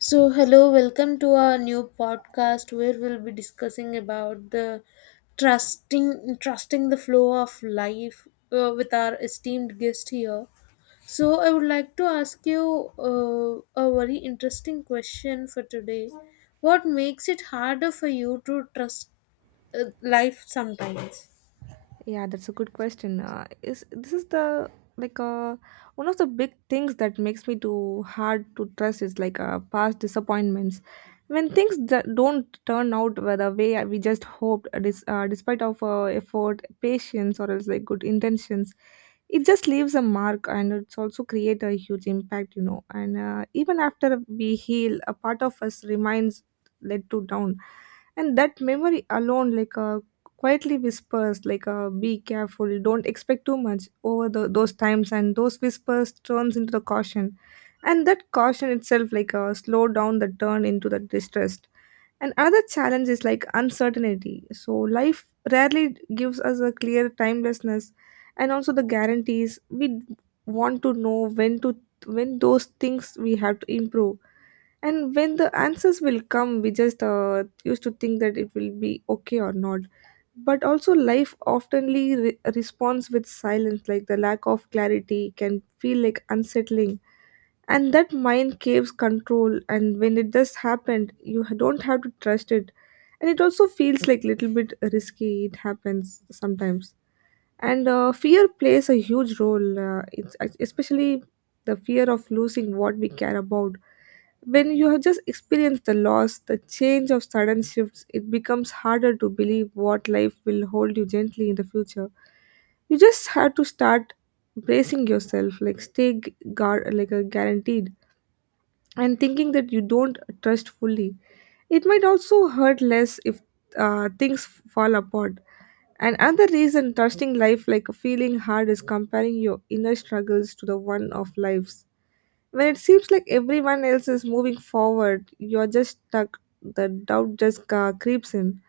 So, So, hello, welcome to our new podcast where we'll be discussing about the trusting the flow of life with our esteemed guest here. So, I would like to ask you a very interesting question for today. What makes it harder for you to trust life sometimes? Yeah, that's a good question. Is this is the like uh, one of the big things that makes me too hard to trust is past disappointments. When things that don't turn out the way we just hoped, despite of effort, patience, or else like good intentions, it just leaves a mark, and it's also create a huge impact, you know. And even after we heal, a part of us remains let to down, and that memory alone quietly whispers be careful, don't expect too much over the, those times, and those whispers turns into the caution, and that caution itself slow down the turn into the distrust. And another challenge is like uncertainty, so life rarely gives us a clear timelessness, and also the guarantees we want to know when to, when those things we have to improve, and when the answers will come, we just used to think that it will be okay or not, but also life oftenly responds with silence, like the lack of clarity can feel like unsettling, and that mind caves control, and when it just happened, you don't have to trust it, and it also feels like little bit risky, it happens sometimes. And fear plays a huge role, it's especially the fear of losing what we care about. When you have just experienced the loss, the change of sudden shifts, it becomes harder to believe what life will hold you gently in the future. You just have to start bracing yourself, like stay guard, like a guaranteed, and thinking that you don't trust fully. It might also hurt less if things fall apart. And another reason trusting life like a feeling hard is comparing your inner struggles to the one of life's. When it seems like everyone else is moving forward, you're just stuck. The doubt just creeps in.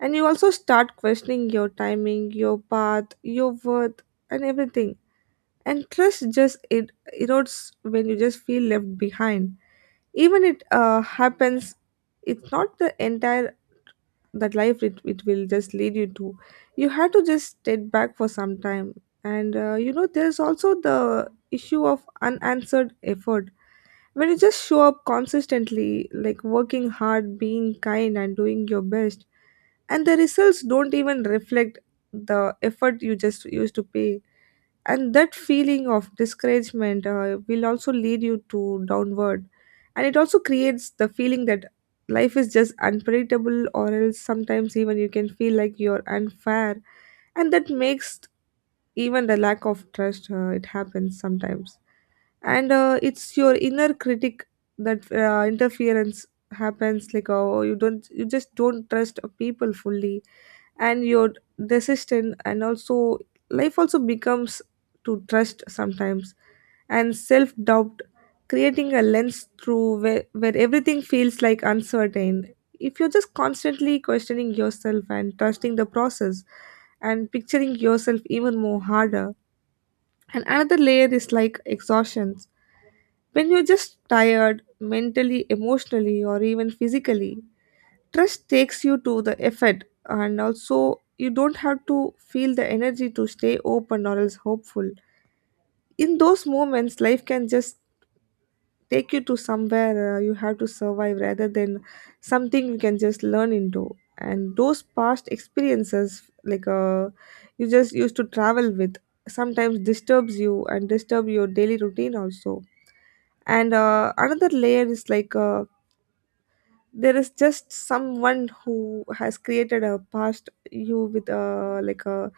And you also start questioning your timing, your path, your worth, and everything. And trust just it erodes when you just feel left behind. Even it happens, it's not the entire that life it will just lead you to. You have to just step back for some time. And you know, there's also the issue of unanswered effort when you just show up consistently, like working hard, being kind, and doing your best, and the results don't even reflect the effort you just used to pay. And that feeling of discouragement will also lead you to downward. And it also creates the feeling that life is just unpredictable, or else sometimes even you can feel like you're unfair. And that makes even the lack of trust it happens sometimes. And it's your inner critic that interference happens like, oh, you just don't trust people fully, and your are, and also life also becomes to trust sometimes, and self-doubt creating a lens through where everything feels like uncertain if you're just constantly questioning yourself and trusting the process and picturing yourself even more harder. And another layer is like exhaustion. When you're just tired mentally, emotionally, or even physically, trust takes you to the effort, and also you don't have to feel the energy to stay open or else hopeful. In those moments life can just take you to somewhere you have to survive rather than something you can just learn into. And those past experiences you just used to travel with sometimes disturbs you and disturb your daily routine also. And another layer is there is just someone who has created a past you with a like a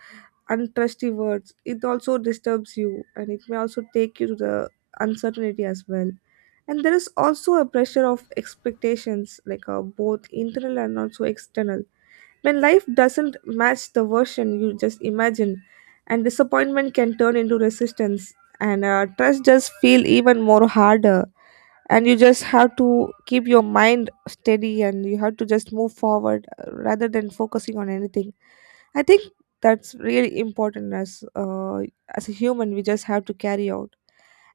untrusty words, it also disturbs you, and it may also take you to the uncertainty as well. And there is also a pressure of expectations, both internal and also external. When life doesn't match the version you just imagine, and disappointment can turn into resistance, and trust just feel even more harder, and you just have to keep your mind steady, and you have to just move forward rather than focusing on anything. I think that's really important as a human we just have to carry out.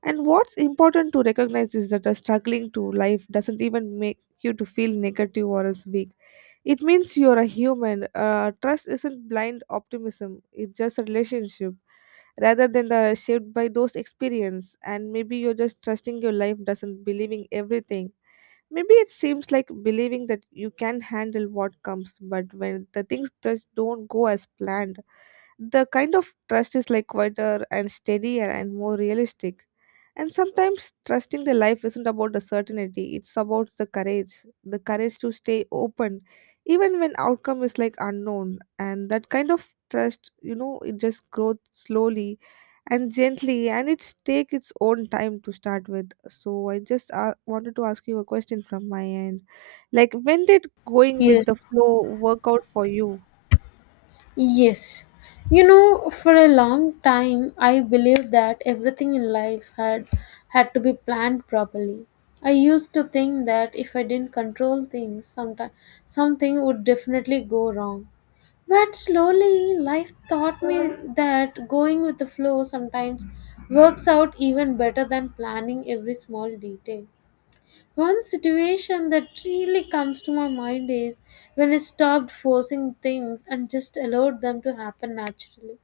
And what's important to recognize is that the struggling to life doesn't even make you to feel negative or as weak. It means you're a human. Trust isn't blind optimism. It's just a relationship rather than the shaped by those experience. And maybe you're just trusting your life doesn't believing everything. Maybe it seems like believing that you can handle what comes, but when the things just don't go as planned, the kind of trust is like quieter and steadier and more realistic. And sometimes trusting the life isn't about the certainty, it's about the courage to stay open even when outcome is like unknown. And that kind of trust, you know, it just grows slowly and gently, and it's take its own time to start with. So I just wanted to ask you a question from my end. Like, when did going with the Yes. flow work out for you? Yes. You know, for a long time I believed that everything in life had to be planned properly. I used to think that if I didn't control things, sometime something would definitely go wrong. But slowly life taught me that going with the flow sometimes works out even better than planning every small detail. One situation that really comes to my mind is when I stopped forcing things and just allowed them to happen naturally.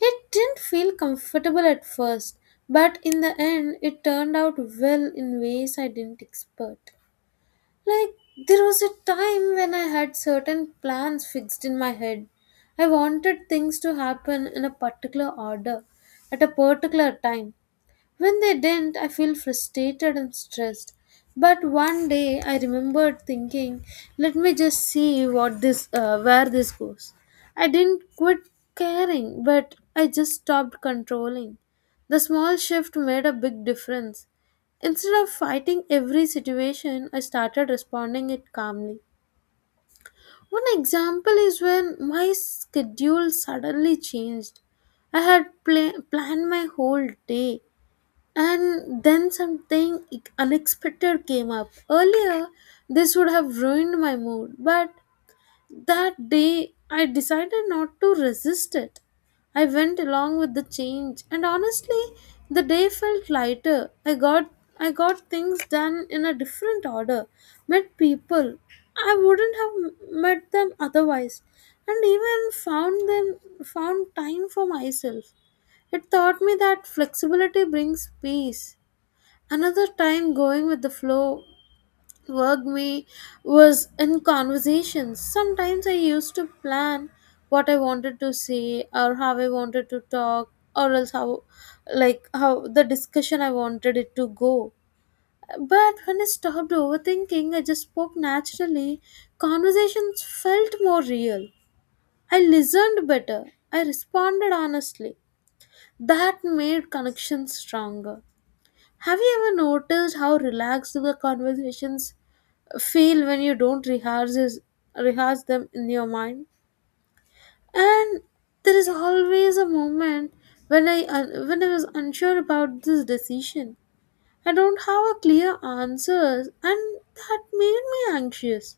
It didn't feel comfortable at first, but in the end, it turned out well in ways I didn't expect. Like, there was a time when I had certain plans fixed in my head. I wanted things to happen in a particular order, at a particular time. When they didn't, I feel frustrated and stressed. But one day I remembered thinking, let me just see what this where this goes. I didn't quit caring, but I just stopped controlling. The small shift made a big difference. Instead of fighting every situation, I started responding it calmly. One example is when my schedule suddenly changed. I had planned my whole day, and then something unexpected came up. Earlier, this would have ruined my mood, but that day I decided not to resist it. I went along with the change, and honestly, the day felt lighter. I got things done in a different order, met people I wouldn't have met them otherwise, and even found time for myself. It taught me that flexibility brings peace. Another time going with the flow worked me was in conversations. Sometimes I used to plan what I wanted to say or how I wanted to talk or else how like how the discussion I wanted it to go. But when I stopped overthinking, I just spoke naturally. Conversations felt more real. I listened better. I responded honestly. That made connections stronger. Have you ever noticed how relaxed the conversations feel when you don't rehearse them in your mind? And there is always a moment when when I was unsure about this decision. I don't have a clear answers, and that made me anxious.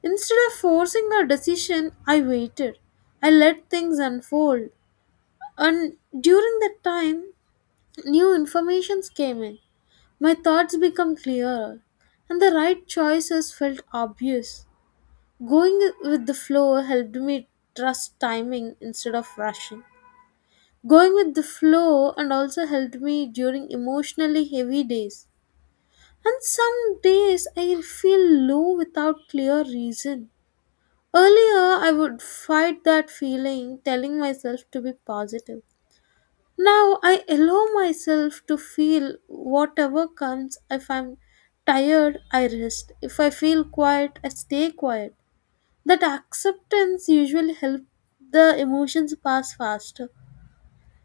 Instead of forcing a decision, I waited. I let things unfold, and during that time, new informations came in. My thoughts become clearer, and the right choices felt obvious. Going with the flow helped me trust timing instead of rushing. Going with the flow and also helped me during emotionally heavy days. And some days I feel low without clear reason. Earlier, I would fight that feeling, telling myself to be positive. Now I allow myself to feel whatever comes. If I'm tired, I rest. If I feel quiet, I stay quiet. That acceptance usually helps the emotions pass faster.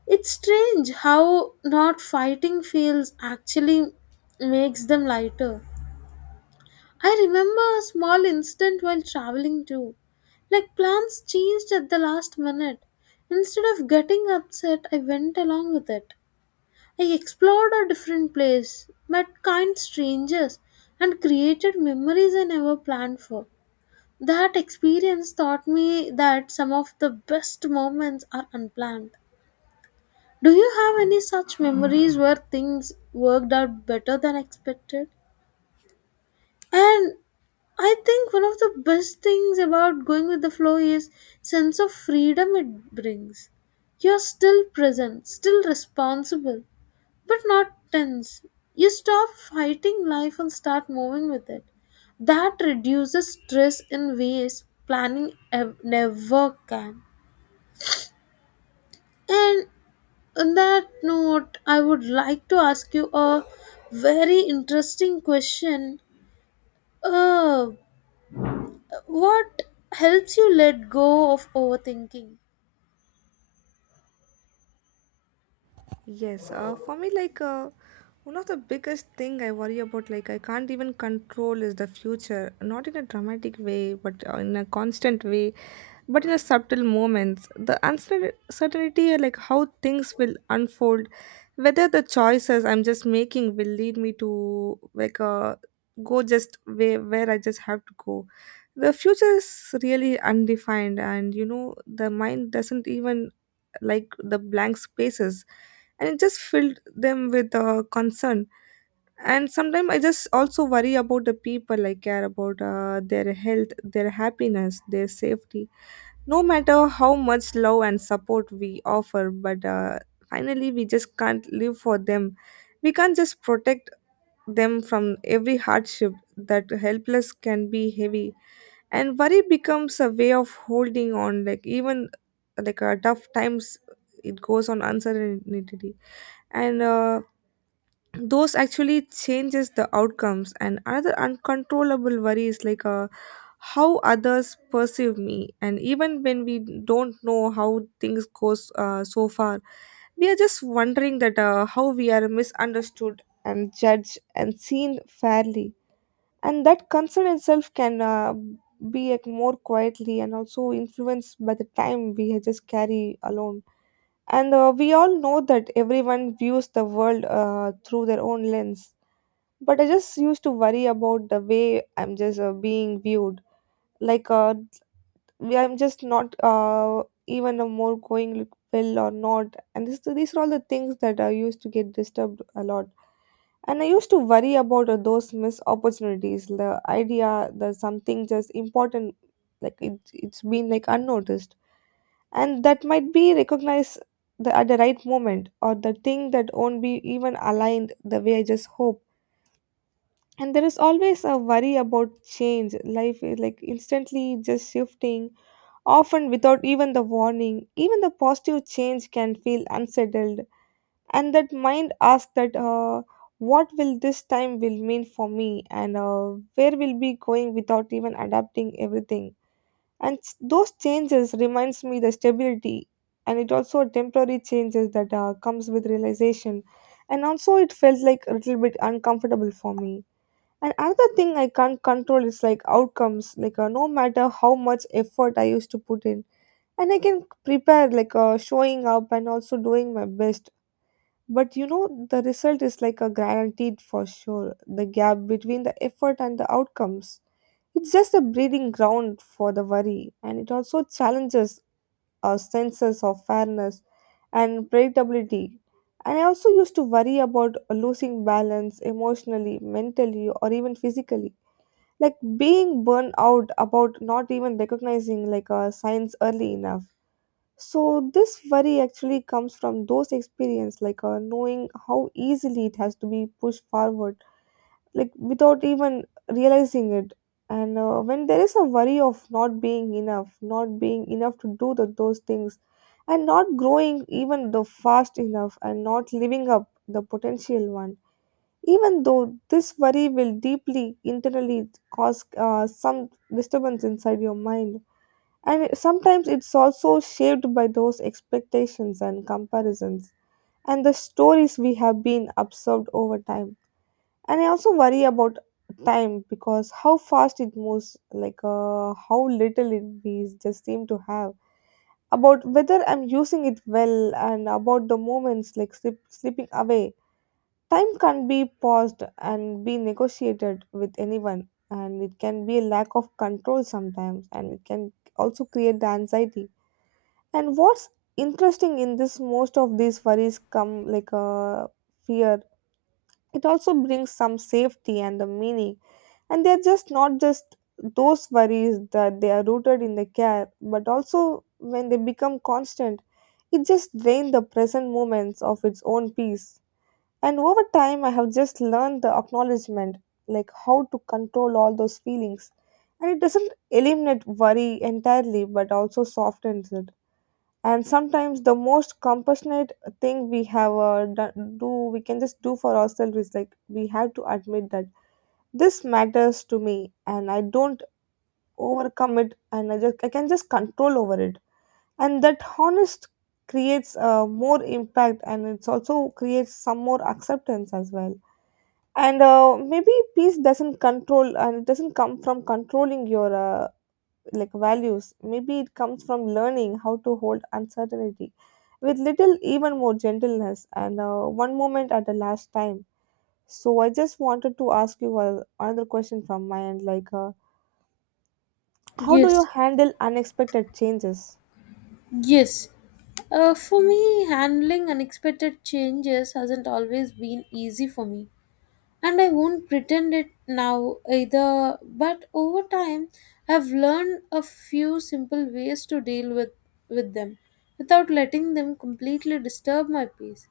It's strange how not fighting feels actually makes them lighter. I remember a small incident while traveling too. Like plans changed at the last minute. Instead of getting upset, I went along with it. I explored a different place, met kind strangers, and created memories I never planned for. That experience taught me that some of the best moments are unplanned. Do you have any such memories where things worked out better than expected? And I think one of the best things about going with the flow is sense of freedom it brings. You're still present, still responsible, but not tense. You stop fighting life and start moving with it. That reduces stress in ways planning never can. And on that note, I would like to ask you a very interesting question. Uh, what helps you let go of overthinking? Yes, for me, one of the biggest thing I worry about, like I can't even control, is the future. Not in a dramatic way, but in a constant way, but in a subtle moments. The uncertainty, like how things will unfold, whether the choices I'm just making will lead me to go just where I just have to go. The future is really undefined, and you know the mind doesn't even like the blank spaces, and it just filled them with concern. And sometimes I just also worry about the people I care about, their health, their happiness, their safety. No matter how much love and support we offer, but finally we just can't live for them, we can't just protect them from every hardship, that helpless can be heavy, and worry becomes a way of holding on, like even tough times, it goes on uncertainty. And those actually changes the outcomes. And another uncontrollable worry is how others perceive me. And even when we don't know how things goes so far, we are just wondering that how we are misunderstood and judged and seen fairly, and that concern itself can be like more quietly and also influenced by the time we just carry alone. And we all know that everyone views the world through their own lens, but I just used to worry about the way I'm just being viewed, like uh, we I'm just not even a more going look well or not. And this, these are all the things that I used to get disturbed a lot. And I used to worry about those missed opportunities, the idea that something just important, like it's been like unnoticed, and that might be recognized the, at the right moment, or the thing that won't be even aligned the way I just hope. And there is always a worry about change. Life is like instantly just shifting often without even the warning. Even the positive change can feel unsettled, and that mind asks that what will this time will mean for me, and where will be going without even adapting everything. And those changes reminds me the stability, and it also temporary changes that comes with realization, and also it felt like a little bit uncomfortable for me. And another thing I can't control is like outcomes. No matter how much effort I used to put in, and I can prepare showing up and also doing my best. But you know, the result is like a guaranteed for sure. The gap between the effort and the outcomes, it's just a breeding ground for the worry, and it also challenges our senses of fairness and predictability. And I also used to worry about losing balance emotionally, mentally, or even physically. Like being burned out about not even recognizing like a signs early enough, so this worry actually comes from those experience, knowing how easily it has to be pushed forward, like without even realizing it. And when there is a worry of not being enough, not being enough to do the, those things, and not growing even the fast enough, and not living up the potential one, even though this worry will deeply internally cause some disturbance inside your mind, and sometimes it's also shaped by those expectations and comparisons and the stories we have been absorbed over time. And I also worry about time because how fast it moves, how little it we just seem to have. About whether I'm using it well and about the moments like slipping away. Time can be paused and be negotiated with anyone, and it can be a lack of control sometimes, and it can also create the anxiety and what's interesting in this, most of these worries come like a fear. It also brings some safety and the meaning. And they're just not just those worries that they are rooted in the care, but also when they become constant, it just drains the present moments of its own peace. And over time, I have just learned the acknowledgement, like how to control all those feelings. And it doesn't eliminate worry entirely, but also softens it, and sometimes the most compassionate thing we have done, do we can just do for ourselves is like we have to admit that this matters to me, and I don't overcome it, and I can just control over it. And that honest creates more impact, and it's also creates some more acceptance as well. And maybe peace doesn't control and it doesn't come from controlling your like values. Maybe it comes from learning how to hold uncertainty with little, even more gentleness and one moment at the last time. So I just wanted to ask you another question from my end, like, how do you Yes, handle unexpected changes? yes. For me, handling unexpected changes hasn't always been easy for me, and I won't pretend it now either. But over time, I've learned a few simple ways to deal with them without letting them completely disturb my peace.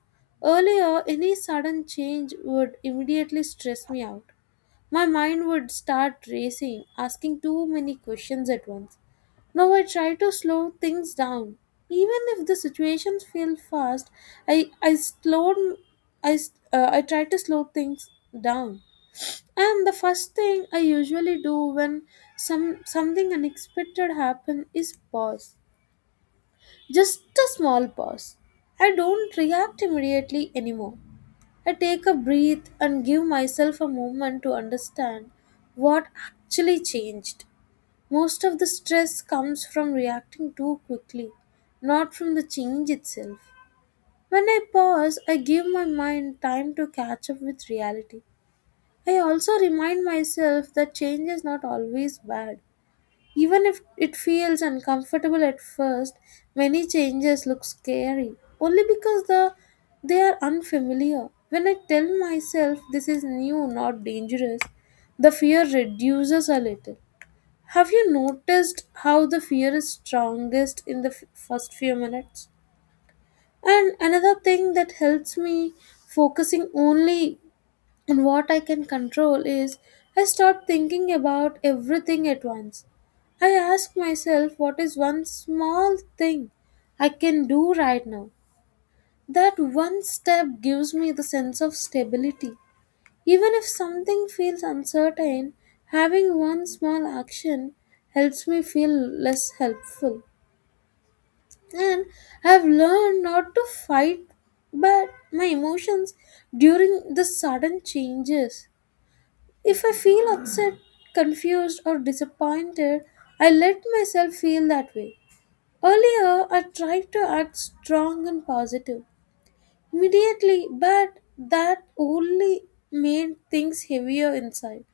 Earlier, any sudden change would immediately stress me out. My mind would start racing, asking too many questions at once. Now I try to slow things down. Even if the situations feel fast, I I slowed I try to slow things down. And the first thing I usually do when something unexpected happen is pause. Just a small pause. I don't react immediately anymore. I take a breath and give myself a moment to understand what actually changed. Most of the stress comes from reacting too quickly, not from the change itself. When I pause, I give my mind time to catch up with reality. I also remind myself that change is not always bad. Even if it feels uncomfortable at first, many changes look scary only because the they are unfamiliar. When I tell myself this is new, not dangerous, the fear reduces a little. Have you noticed how the fear is strongest in the first few minutes? And another thing that helps me focusing only on what I can control is I stop thinking about everything at once. I ask myself what is one small thing I can do right now. That one step gives me the sense of stability. Even if something feels uncertain, having one small action helps me feel less helpful. And I've learned not to fight but my emotions during the sudden changes. If I feel upset, confused, or disappointed, I let myself feel that way. Earlier, I tried to act strong and positive immediately, but that only made things heavier inside.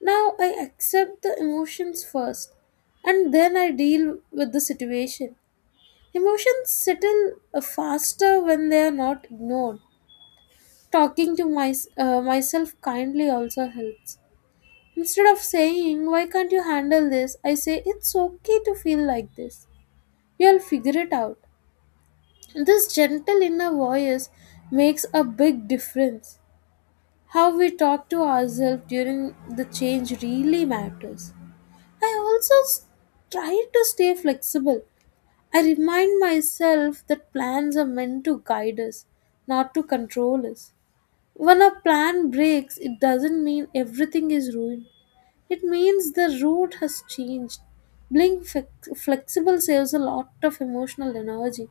Now I accept the emotions first and then I deal with the situation. Emotions settle faster when they are not ignored. Talking to myself kindly also helps. Instead of saying, "Why can't you handle this?" I say, "It's okay to feel like this. You'll figure it out." This gentle inner voice makes a big difference. How we talk to ourselves during the change really matters. I also try to stay flexible. I remind myself that plans are meant to guide us, not to control us. When a plan breaks, it doesn't mean everything is ruined. It means the route has changed. Being flexible saves a lot of emotional energy.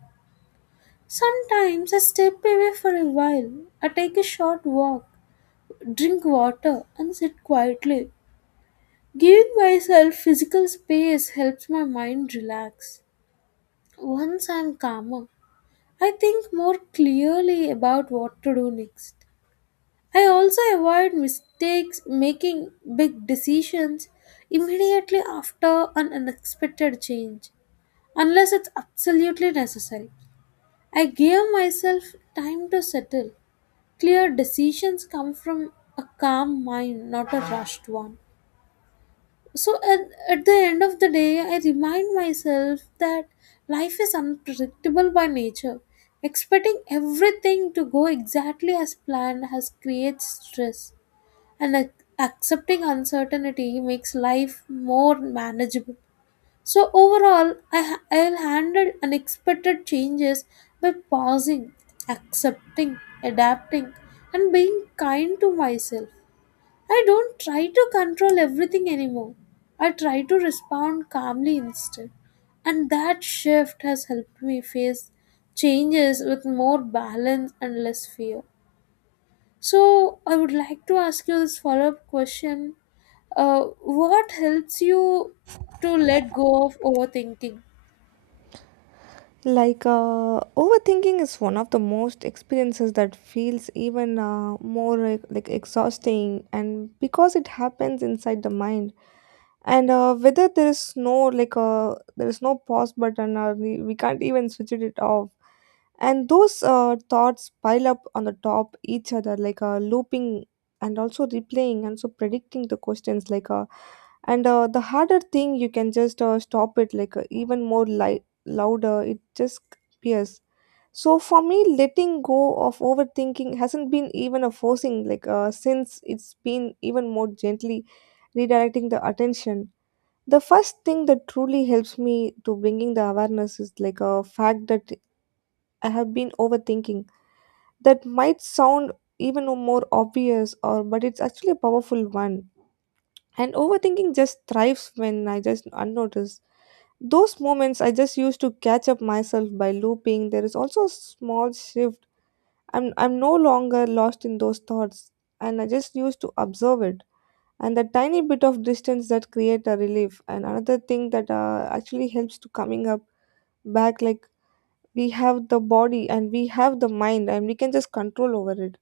Sometimes I step away for a while. I take a short walk, drink water, and sit quietly. Giving myself physical space helps my mind relax. Once I'm calmer, I think more clearly about what to do next. I also avoid mistakes, making big decisions immediately after an unexpected change, unless it's absolutely necessary. I give myself time to settle. Clear decisions come from a calm mind, not a rushed one. So at the end of the day, I remind myself that life is unpredictable by nature. Expecting everything to go exactly as planned has creates stress, and accepting uncertainty makes life more manageable. So overall, I'll handle unexpected changes by pausing, accepting, adapting, and being kind to myself. I don't try to control everything anymore. I try to respond calmly instead. And that shift has helped me face changes with more balance and less fear. So, I would like to ask you this follow up question uh, what helps you to let go of overthinking? Like, overthinking is one of the most experiences that feels even more like exhausting, and because it happens inside the mind, and whether there is no there is no pause button, or we can't even switch it off, and those thoughts pile up on the top each other like looping and also replaying and so predicting the questions like and the harder thing you can just stop it like even more louder it just appears. So for me, letting go of overthinking hasn't been even a forcing like since it's been even more gently redirecting the attention. The first thing that truly helps me to bringing the awareness is like a fact that I have been overthinking. That might sound even more obvious, or but it's actually a powerful one. And overthinking just thrives when I just unnoticed those moments. I just used to catch up myself by looping. There is also a small shift. I'm no longer lost in those thoughts, and I just used to observe it. And the tiny bit of distance that create a relief. And another thing that actually helps to coming up back, like we have the body and we have the mind and we can just control over it.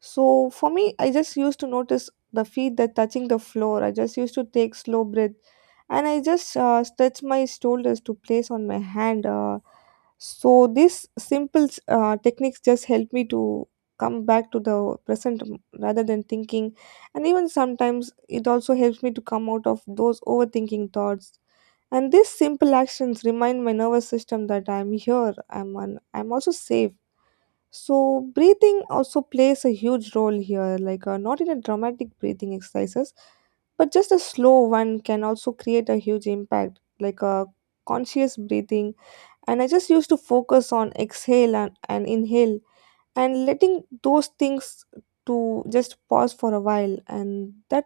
So for me, I just used to notice the feet that touching the floor. I just used to take slow breath, and I just stretch my shoulders to place on my hand. So these simple techniques just help me to come back to the present rather than thinking, and even sometimes it also helps me to come out of those overthinking thoughts. And these simple actions remind my nervous system that I'm here. I'm also safe. So breathing also plays a huge role here, like not in a dramatic breathing exercises, but just a slow one can also create a huge impact, like a conscious breathing. And I just used to focus on exhale and inhale and letting those things to just pause for a while, and that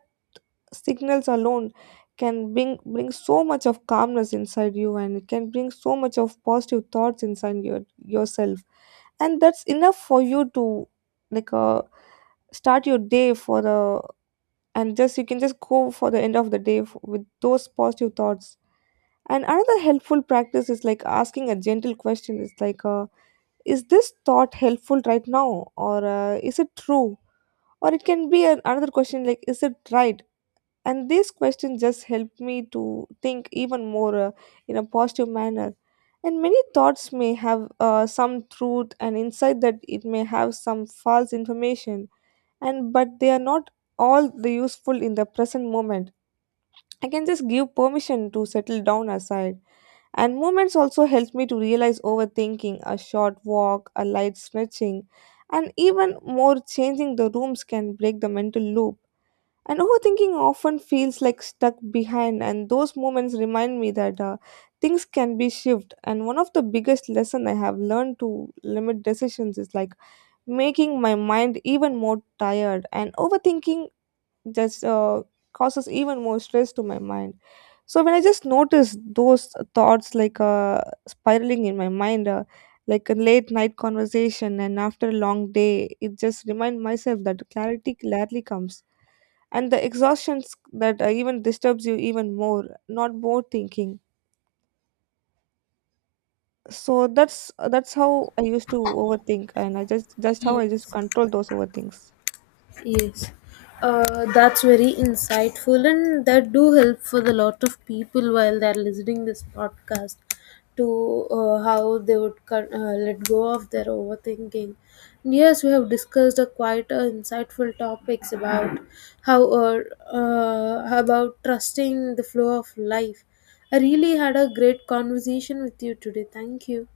signals alone can bring so much of calmness inside you, and it can bring so much of positive thoughts inside yourself, and that's enough for you to like start your day for the, and just you can just go for the end of the day with those positive thoughts. And another helpful practice is like asking a gentle question. It's like is this thought helpful right now, or is it true, or it can be an, another question like is it right? And these questions just help me to think even more in a positive manner. And many thoughts may have some truth and insight that it may have some false information, and but they are not all the useful in the present moment. I can just give permission to settle down aside. And movements also help me to realize overthinking, a short walk, a light stretching, and even more changing the rooms can break the mental loop. And overthinking often feels like stuck behind, and those moments remind me that things can be shifted. And one of the biggest lessons I have learned to limit decisions is like making my mind even more tired, and overthinking just causes even more stress to my mind. So when I just notice those thoughts like spiraling in my mind, like a late night conversation, and after a long day, it just remind myself that clarity rarely comes and the exhaustion that even disturbs you even more, not more thinking. So that's how I used to overthink, and I just how I just Yes. control those overthinks. Yes, that's very insightful, and that do help for a lot of people while they're listening this podcast to how they would cut, let go of their overthinking. And yes, we have discussed a quite insightful topics about how or about trusting the flow of life. I really had a great conversation with you today. Thank you.